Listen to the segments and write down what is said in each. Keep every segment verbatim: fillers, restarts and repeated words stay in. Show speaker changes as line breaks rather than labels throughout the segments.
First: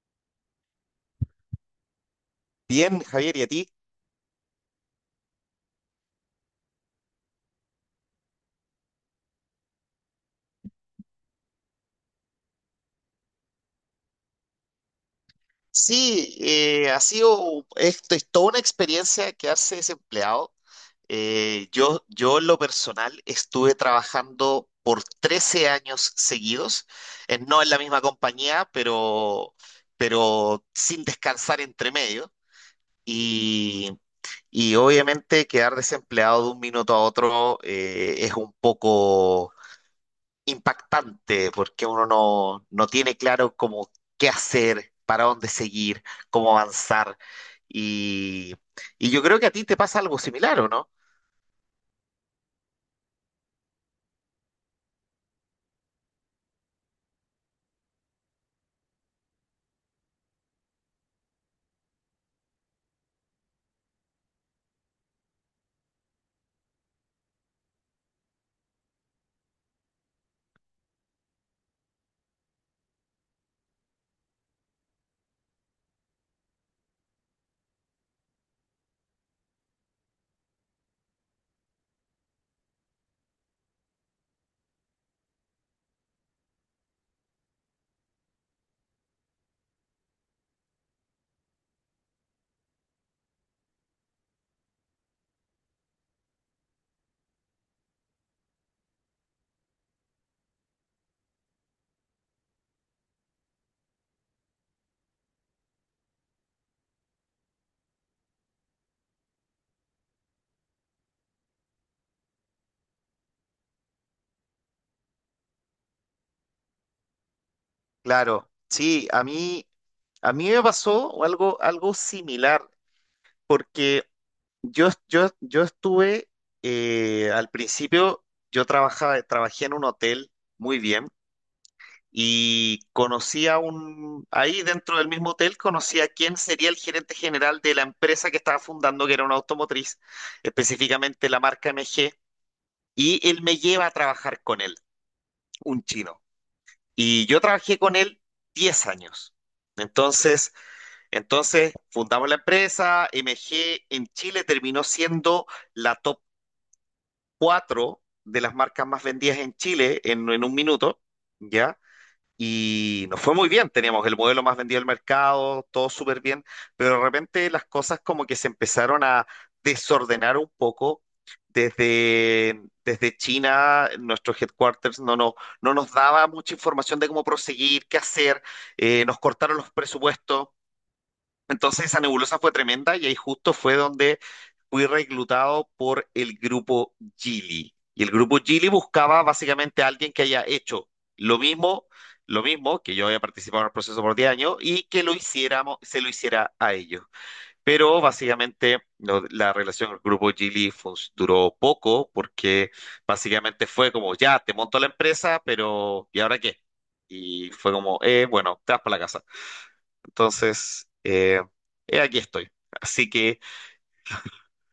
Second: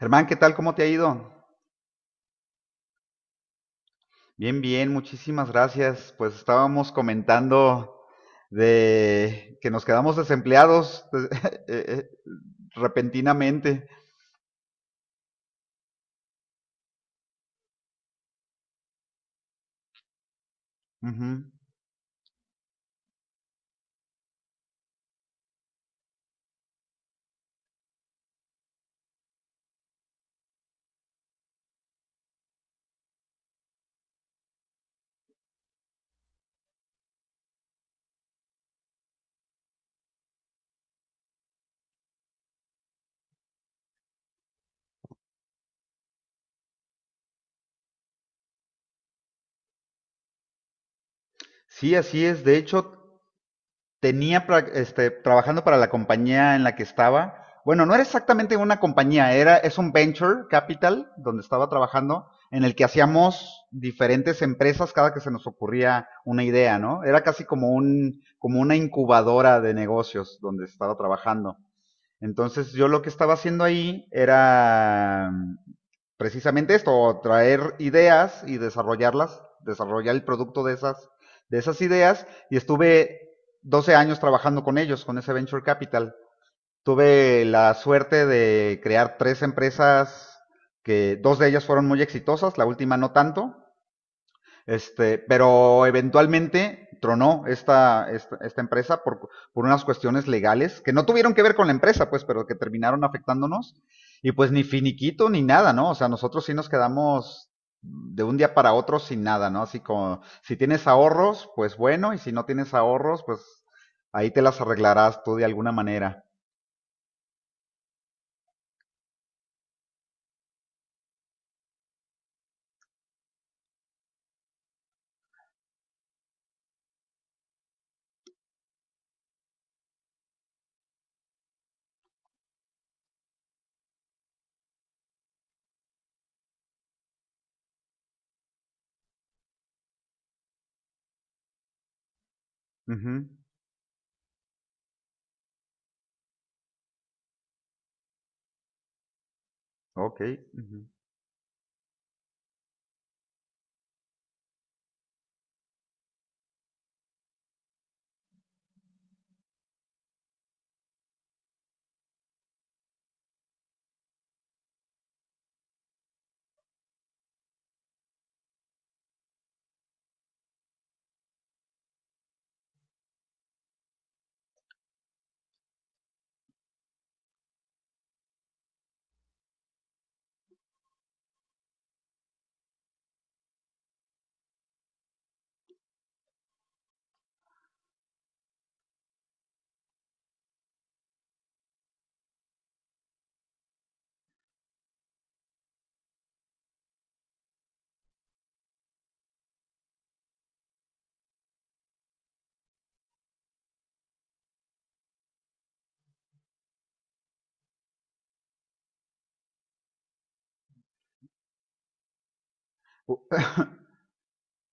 Germán, ¿qué tal? ¿Cómo te ha ido?
Bien, Javier, ¿y a ti?
Bien, bien, muchísimas gracias. Pues estábamos comentando de que nos quedamos desempleados eh, eh, repentinamente.
Sí, eh, ha sido, esto es toda una experiencia quedarse desempleado.
Ujú.
Eh, yo, yo en lo personal estuve trabajando por trece años seguidos, eh, no en la misma compañía, pero, pero sin descansar entre medio. Y, y obviamente quedar desempleado de un minuto a otro eh, es un poco impactante porque uno no, no tiene claro cómo qué hacer, para dónde seguir, cómo avanzar. Y, y yo creo que a ti te pasa algo similar, ¿o no?
Sí, así es. De hecho, tenía este, trabajando para la compañía en la que estaba. Bueno, no era exactamente una compañía, era, es un venture capital donde estaba trabajando, en el que hacíamos diferentes empresas cada que se nos ocurría una idea, ¿no? Era casi como un, como una incubadora de negocios donde estaba trabajando. Entonces yo lo que estaba haciendo ahí era precisamente esto, traer ideas y desarrollarlas, desarrollar el producto de esas, de esas ideas y estuve doce años trabajando con ellos, con ese Venture Capital. Tuve la suerte de crear tres empresas que dos de ellas fueron muy exitosas, la última no tanto, este, pero eventualmente tronó esta, esta, esta empresa por, por unas cuestiones legales que no tuvieron que ver con la empresa, pues, pero que terminaron afectándonos. Y pues ni finiquito ni nada, ¿no? O sea, nosotros sí nos quedamos de un día para otro sin nada, ¿no? Así como, si tienes ahorros, pues bueno, y si no tienes ahorros, pues ahí te las arreglarás tú de alguna manera.
Claro, sí, a mí, a mí me pasó algo, algo similar porque yo, yo, yo estuve, eh, al principio, yo trabajaba, trabajé en un hotel muy bien. Y conocí a un, ahí dentro del mismo hotel, conocí a quién sería el gerente general de la empresa que estaba fundando, que era una automotriz, específicamente la marca M G,
Ujú.
y él me lleva a trabajar con él, un chino. Y yo trabajé con él diez años.
Ok.
Entonces,
Ujú.
entonces fundamos la empresa. M G en Chile terminó siendo la top cuatro de las marcas más vendidas en Chile en, en un minuto, ¿ya? Y nos fue muy bien, teníamos el modelo más vendido del mercado, todo súper bien, pero de repente las cosas como que se empezaron a desordenar un poco. Desde, desde China, nuestro headquarters no, no, no nos daba mucha información de cómo proseguir, qué hacer. Eh, nos cortaron los presupuestos. Entonces esa nebulosa fue tremenda y ahí justo fue donde fui reclutado por el grupo Gili. Y el grupo Gili buscaba básicamente a alguien que haya hecho lo mismo, lo mismo, que yo había participado en el proceso por diez años y que lo hiciéramos, se lo hiciera a ellos. Pero básicamente lo- la relación con el grupo Gili fus- duró poco porque básicamente fue como, ya, te monto la empresa, pero ¿y ahora qué? Y fue como, eh, bueno, te vas para la casa. Entonces, eh, eh, aquí estoy. Así que,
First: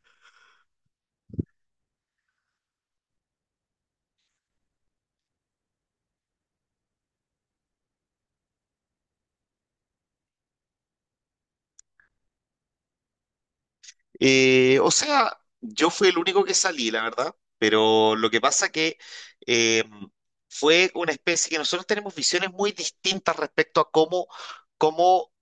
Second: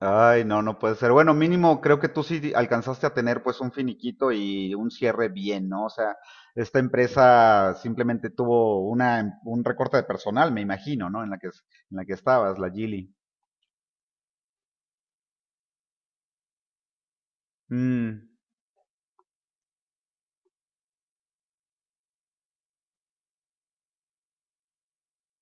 Ay, no, no puede ser. Bueno, mínimo creo que tú sí alcanzaste a tener pues un finiquito y un cierre bien, ¿no? O sea, esta empresa simplemente tuvo una, em, un recorte de personal, me imagino, ¿no? En la que, en la que estabas, la Gili.
eh, o sea, yo fui el único que salí, la verdad, pero
Mm.
lo que pasa que eh, fue una especie que nosotros tenemos visiones muy distintas respecto a cómo, cómo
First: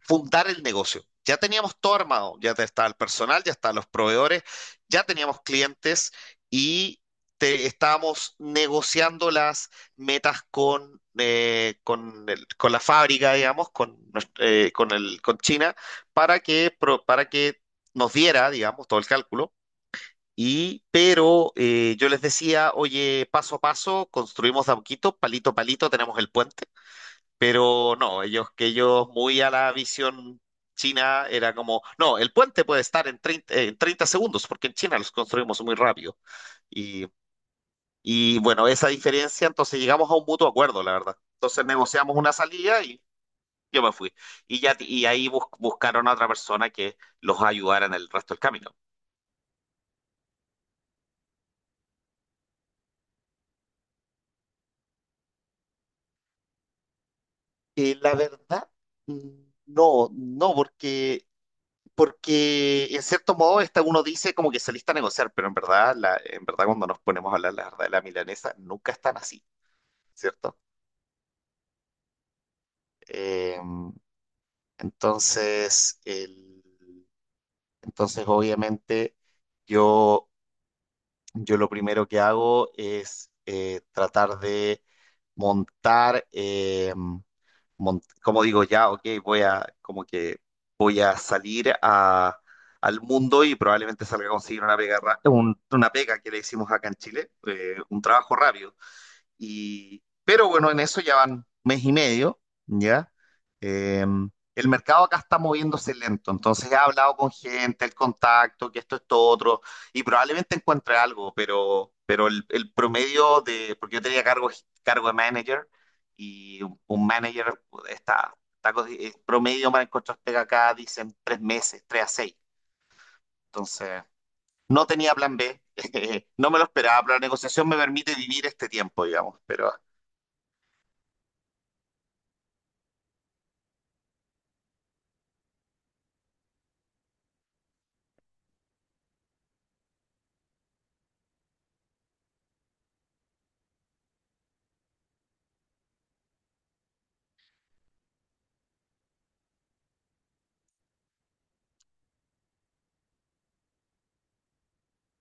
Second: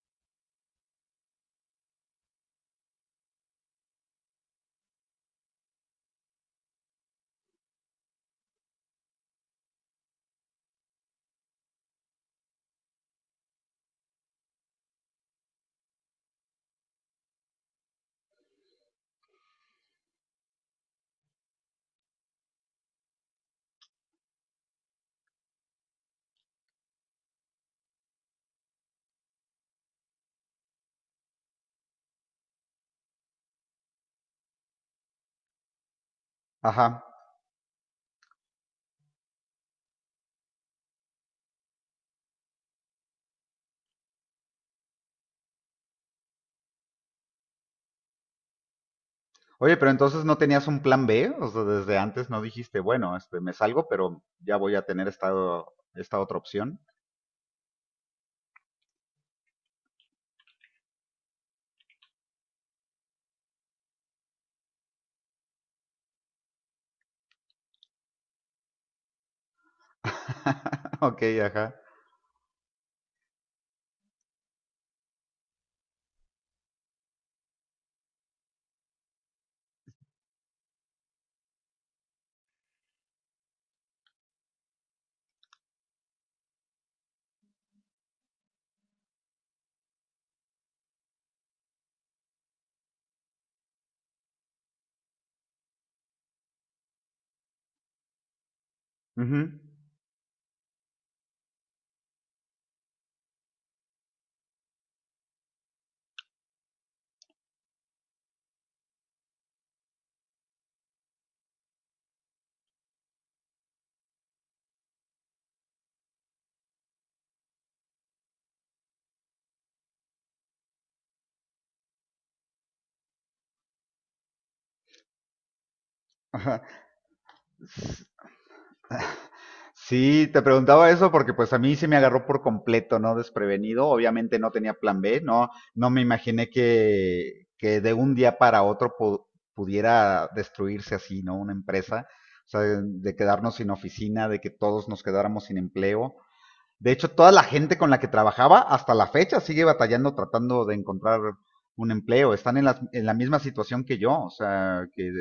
fundar el negocio. Ya teníamos todo armado, ya te- está el personal, ya están los proveedores, ya teníamos clientes y te- estábamos negociando las metas con, eh, con, el- con la fábrica, digamos, con, nues- eh, con, el, con China, para que, pro- para que nos diera, digamos, todo el cálculo. Y, pero eh, yo les decía, oye, paso a paso, construimos de a poquito, palito a palito, tenemos el puente. Pero no, ellos que ellos muy a la visión china era como, no, el puente puede estar en treinta eh, en treinta segundos, porque en China los construimos muy rápido.
Ajá.
Y, y bueno, esa diferencia, entonces llegamos a un mutuo acuerdo, la verdad. Entonces negociamos una salida y yo me fui. Y, ya, y ahí bus- buscaron a otra persona que los ayudara en el resto del camino.
Oye, pero entonces no tenías un plan B, o sea, desde antes no dijiste, bueno, este, me salgo, pero ya voy a tener esta, esta otra opción.
Y la verdad, mm, no, no, porque porque en cierto modo esta uno dice como que saliste a negociar, pero en verdad, la, en verdad cuando nos ponemos a hablar la verdad de la milanesa, nunca están así, ¿cierto?
Ok, ajá.
Eh, entonces, el- entonces obviamente yo, yo lo primero que hago es eh, tratar de montar. Eh, mon- como digo, ya, ok, voy a, como que voy a salir a, al mundo y probablemente salga a conseguir una pega, ra- un- una pega que le hicimos acá en Chile, eh, un trabajo rápido.
Ujú.
Y, pero bueno, en eso ya van mes y medio, ¿ya? Eh, el mercado acá está moviéndose lento, entonces he hablado con gente, el contacto, que esto, esto, otro, y probablemente encuentre algo, pero, pero el, el promedio de, porque yo tenía cargo, cargo de manager y un, un manager está, está co- eh, promedio para encontrar pega acá, dicen tres meses, tres a seis, entonces no tenía plan B, no me lo esperaba, pero la negociación me permite vivir este tiempo, digamos, pero...
Sí, te preguntaba eso porque pues a mí se me agarró por completo, ¿no? Desprevenido. Obviamente no tenía plan B, no, no me imaginé que, que de un día para otro pu- pudiera destruirse así, ¿no? Una empresa, o sea, de, de quedarnos sin oficina, de que todos nos quedáramos sin empleo. De hecho, toda la gente con la que trabajaba hasta la fecha sigue batallando tratando de encontrar un empleo. Están en la, en la misma situación que yo, o sea, que,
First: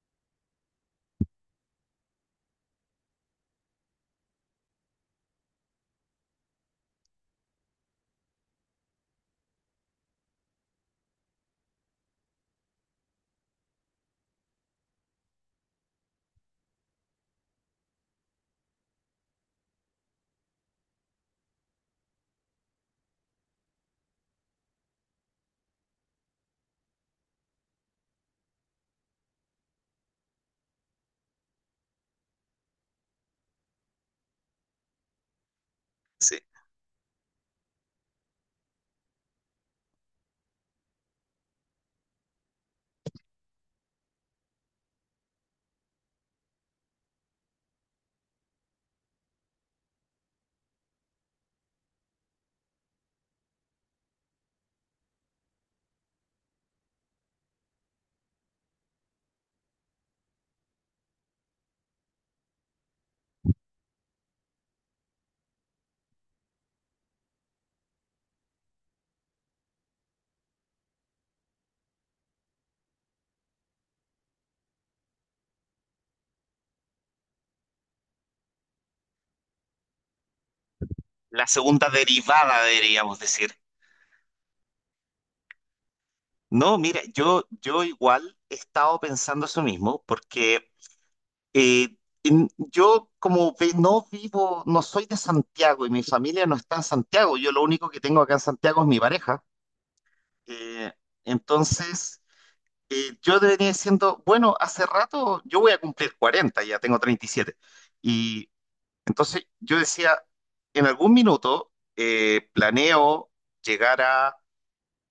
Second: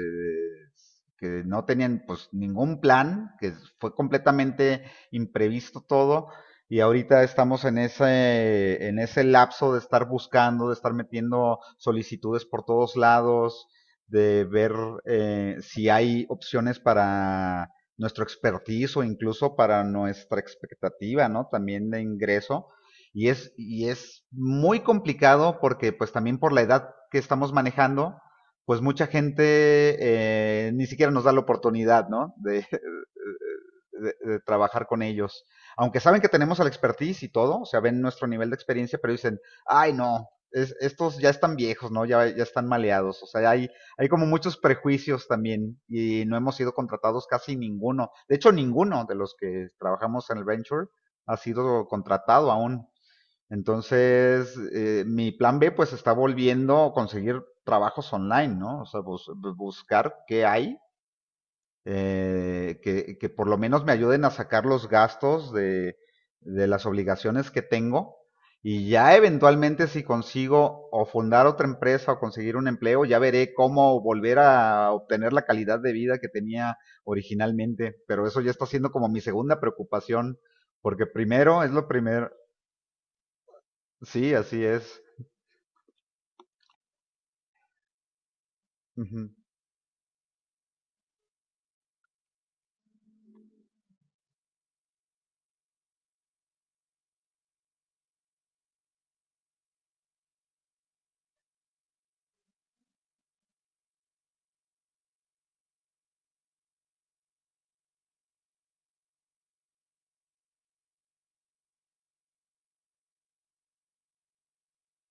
que no tenían pues ningún plan, que fue completamente imprevisto todo y ahorita estamos en ese, en ese lapso de estar buscando, de estar metiendo solicitudes por todos lados, de ver eh, si hay opciones para nuestro expertise o incluso para nuestra expectativa, ¿no? También de ingreso. Y es, y es muy complicado porque pues también por la edad que estamos manejando, pues mucha gente eh, ni siquiera nos da la oportunidad, ¿no? De, de, de, trabajar con ellos. Aunque saben que
Sí.
tenemos el expertise y todo, o sea, ven nuestro nivel de experiencia, pero dicen, ay no, es, estos ya están viejos, ¿no? Ya, ya están maleados. O sea, hay hay como muchos prejuicios también y no hemos sido contratados casi ninguno. De hecho, ninguno de los que trabajamos en el venture ha sido contratado aún. Entonces, eh, mi plan B pues está volviendo a conseguir trabajos online, ¿no? O sea, bus buscar qué hay eh, que, que, por lo menos me ayuden a sacar los gastos de, de las obligaciones que tengo y ya eventualmente si consigo o fundar otra empresa o conseguir un empleo, ya veré cómo volver a obtener la calidad de vida que tenía originalmente. Pero eso ya está siendo como mi segunda preocupación, porque
La
primero es lo
segunda
primero.
derivada, deberíamos decir.
Sí, así es.
No, mira, yo, yo igual he estado
Ujú.
pensando eso mismo, porque eh, en- yo como ve- no vivo, no soy de Santiago y mi familia no está en Santiago, yo lo único que tengo acá en Santiago es mi pareja. Eh, entonces, eh, yo debería diciendo, bueno, hace rato yo voy a cumplir cuarenta, ya tengo treinta y siete. Y siete. Y entonces yo decía, en algún minuto eh, planeo llegar a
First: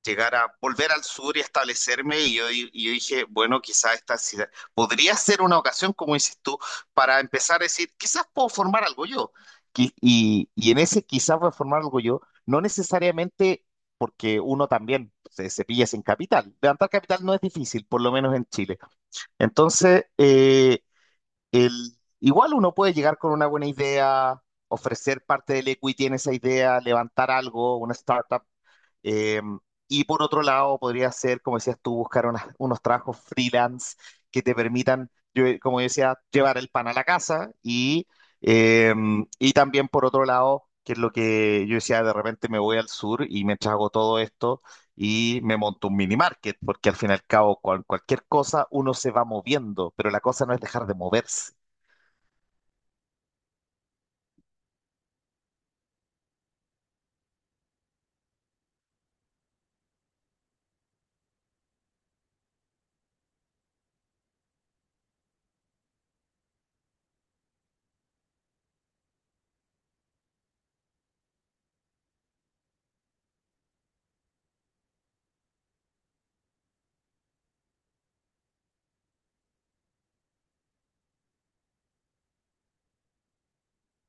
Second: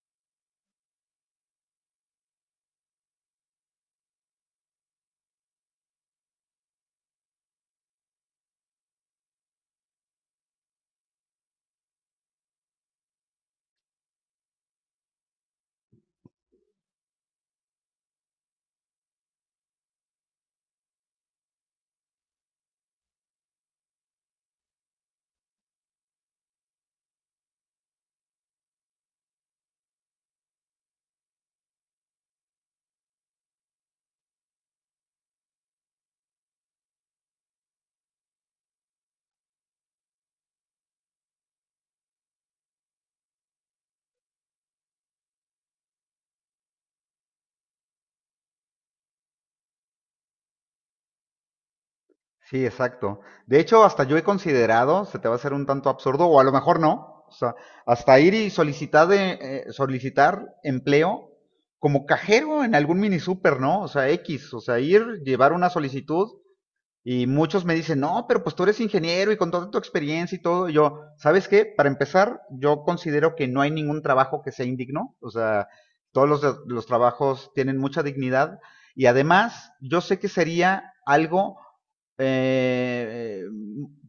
llegar a volver al sur y establecerme y yo, di- y yo dije, bueno, quizás esta ciudad podría ser una ocasión, como dices tú, para empezar a decir, quizás puedo formar algo yo. Qui- Y, y en ese quizás voy a formar algo yo, no necesariamente porque uno también se, se pilla sin capital. Levantar capital no es difícil, por lo menos en Chile. Entonces, eh, el, igual uno puede llegar con una buena idea, ofrecer parte del equity en esa idea, levantar algo, una startup, eh, y por otro lado, podría ser, como decías tú, buscar unas- unos trabajos freelance que te permitan, yo- como decía, llevar el pan a la casa y, eh, y también por otro lado, que es lo que yo decía, de repente me voy al sur y me trago todo esto y me monto un mini market, porque al fin y al cabo, cual- cualquier cosa uno se va moviendo, pero la cosa no es dejar de moverse.
Sí, exacto. De hecho, hasta yo he considerado, se te va a hacer un tanto absurdo, o a lo mejor no, o sea, hasta ir y solicitar, de, eh, solicitar empleo como cajero en algún mini super, ¿no? O sea, X, o sea, ir, llevar una solicitud y muchos me dicen, no, pero pues tú eres ingeniero y con toda tu experiencia y todo. Y yo, ¿sabes qué? Para empezar, yo considero que no hay ningún trabajo que sea indigno. O sea, todos los, los trabajos tienen mucha dignidad. Y además, yo sé que sería algo eh, eh,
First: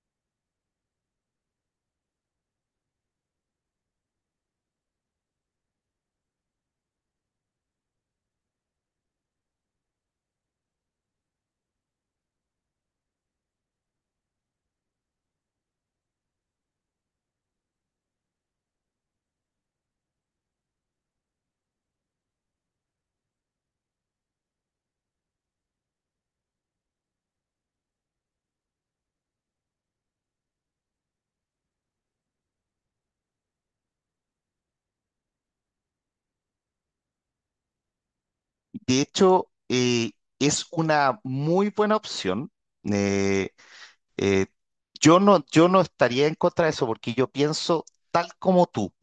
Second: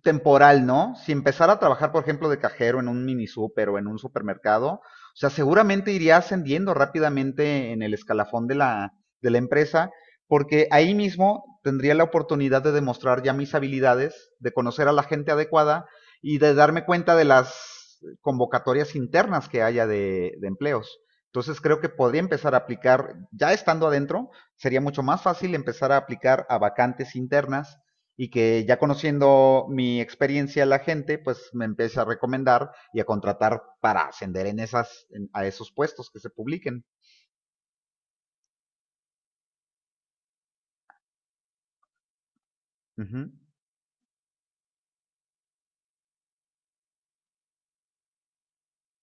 temporal, ¿no? Si empezara a trabajar, por ejemplo, de cajero en un mini super o en un supermercado, o sea, seguramente iría ascendiendo rápidamente en el escalafón de la, de la empresa porque ahí mismo tendría la oportunidad de demostrar ya mis habilidades, de conocer a la gente adecuada y de darme cuenta de las convocatorias internas que haya de, de empleos. Entonces creo que podría empezar a aplicar, ya estando adentro, sería mucho más fácil empezar a aplicar a vacantes internas y que ya conociendo mi experiencia la gente, pues me empiece a recomendar y a contratar para ascender en esas, en- a esos puestos que se publiquen.
De hecho, eh, es una muy buena opción.
Ujú,
eh, Eh, yo no, yo no estaría en contra de eso porque yo pienso tal como tú.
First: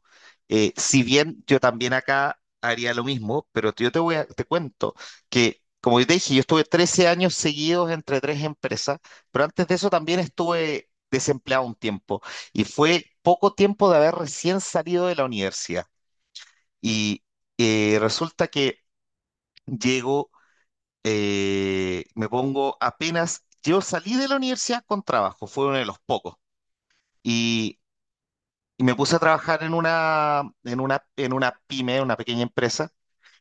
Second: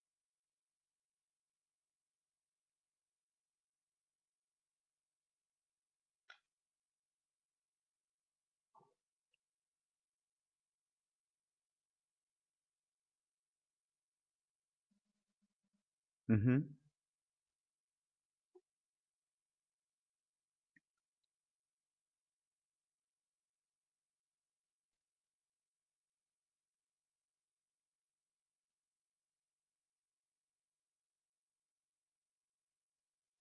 Eh, si bien yo también acá haría lo mismo, pero yo te voy a, te cuento que, como yo te dije, yo estuve trece años seguidos entre tres empresas, pero antes de eso también estuve desempleado un tiempo y fue poco tiempo de haber recién salido de la universidad.
ujú.
Y eh, resulta que llego, eh, me pongo apenas, yo salí de la universidad con trabajo, fue uno de los pocos. Y, y me puse a trabajar en una, en una, en una pyme, una pequeña empresa,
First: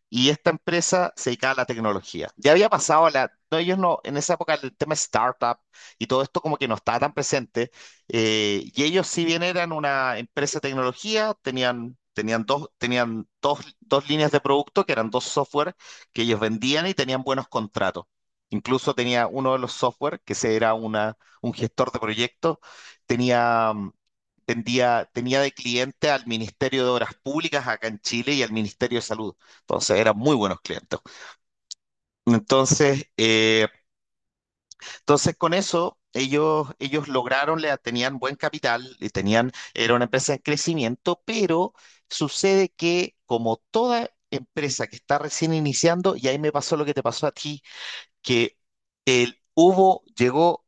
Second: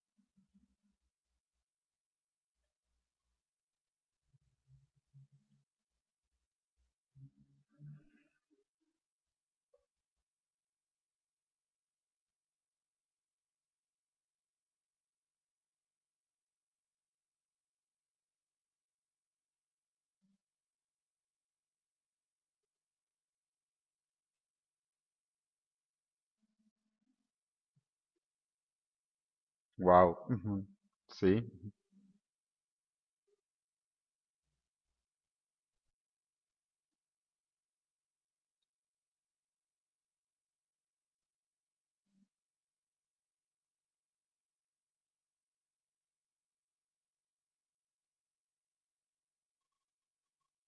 y esta empresa se dedicaba a la tecnología. Ya había pasado a la... No, ellos no, en esa época el tema startup y todo esto como que no estaba tan presente. Eh, y ellos si bien eran una empresa de tecnología, tenían, tenían, dos, tenían dos, dos líneas de producto que eran dos software que ellos vendían y tenían buenos contratos. Incluso tenía uno de los software, que se era una, un gestor de proyectos, tenía, mm, vendía- tenía de cliente al Ministerio de Obras Públicas acá en Chile y al Ministerio de Salud. Entonces eran
Wow.
muy buenos clientes.
Sí,
Entonces, eh, entonces con eso ellos, ellos lograron, le- tenían buen capital, y tenían, era una empresa en crecimiento, pero sucede que como toda empresa que está recién iniciando, y ahí me pasó lo que te pasó a ti, que el, hubo, llegó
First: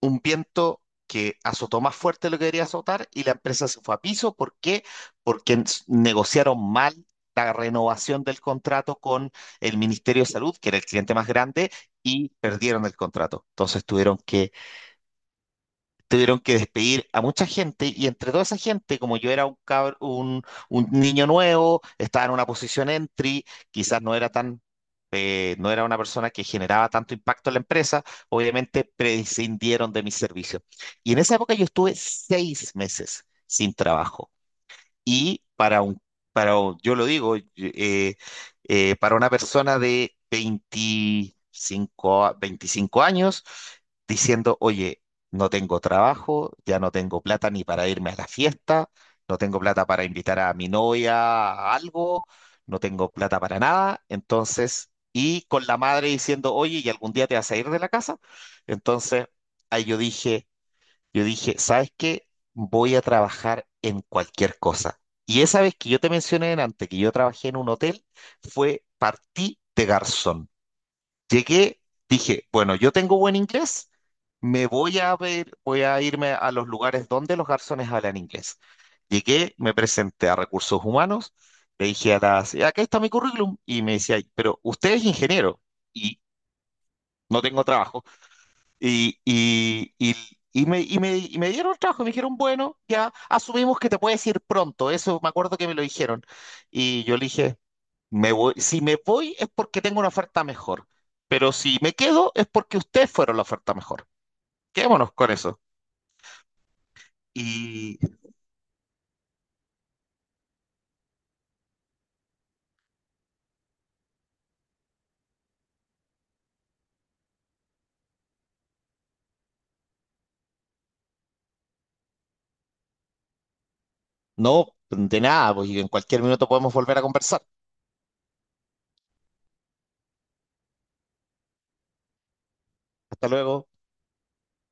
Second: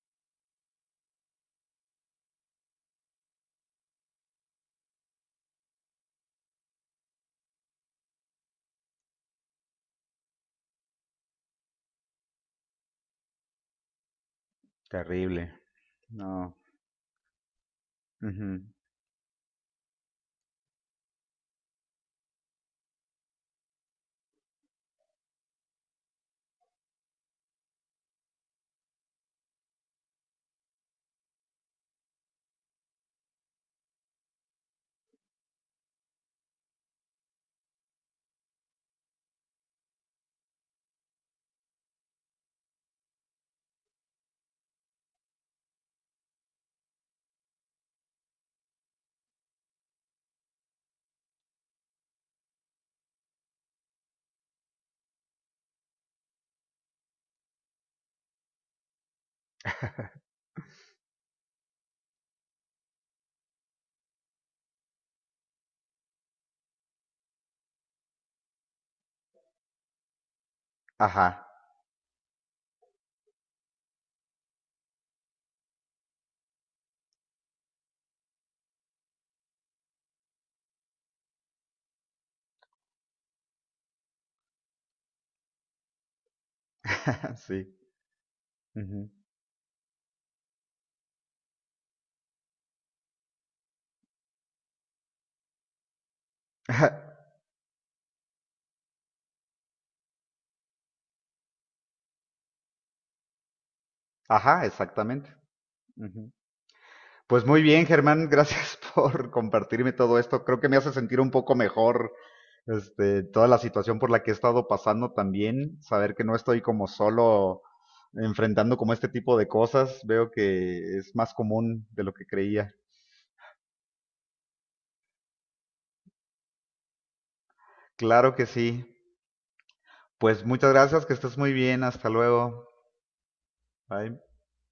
un viento que azotó más fuerte de lo que debería azotar y la empresa se fue a piso. ¿Por qué? Porque ens- negociaron mal la renovación del contrato con el Ministerio de Salud, que era el cliente más grande, y perdieron el contrato. Entonces tuvieron que
terrible.
tuvieron
No.
que despedir a mucha gente y entre toda esa
Ujú.
gente, como yo era un, cabr- un, un niño nuevo, estaba en una posición entry, quizás no era tan, eh, no era una persona que generaba tanto impacto en la empresa, obviamente prescindieron de mis servicios. Y en esa época yo estuve seis meses sin trabajo. Y para un, para, yo lo digo, eh, eh, para una persona de veinticinco a- 25 años, diciendo, oye, no tengo trabajo, ya no tengo plata ni para irme a la fiesta, no tengo plata para invitar a mi novia a algo, no tengo plata para nada, entonces, y con la madre diciendo, oye, ¿y algún día te vas a ir de la casa? Entonces, ahí yo dije... Yo dije, ¿sabes qué? Voy a trabajar en cualquier cosa. Y esa vez que yo te mencioné antes que yo trabajé en un hotel, fue partí de garzón.
Ajá.
Llegué, dije, bueno, yo tengo buen inglés, me voy a ver, voy a irme a los lugares donde los garzones hablan inglés. Llegué, me presenté a recursos humanos, le dije a las, acá está mi currículum, y me decía, pero usted es ingeniero y no tengo
Sí.
trabajo.
Ujú.
Y, y, y, y me, y, me, y me dieron el trabajo, me dijeron, bueno, ya asumimos que te puedes ir pronto, eso me acuerdo que me lo dijeron. Y yo le dije, me voy, si me voy es porque tengo una oferta mejor, pero si me quedo es porque ustedes fueron la oferta mejor.
Ajá,
Quedémonos
exactamente.
con eso.
Ujú. Pues muy bien,
Y
Germán, gracias por compartirme todo esto. Creo que me hace sentir un poco mejor, este, toda la situación por la que he estado pasando también. Saber que no estoy como solo enfrentando como este tipo de cosas. Veo que es más común de lo que creía.
no, de nada, pues y en cualquier minuto podemos volver a conversar.
Claro que sí. Pues muchas gracias, que estés muy bien. Hasta luego.
Hasta luego.
Bye.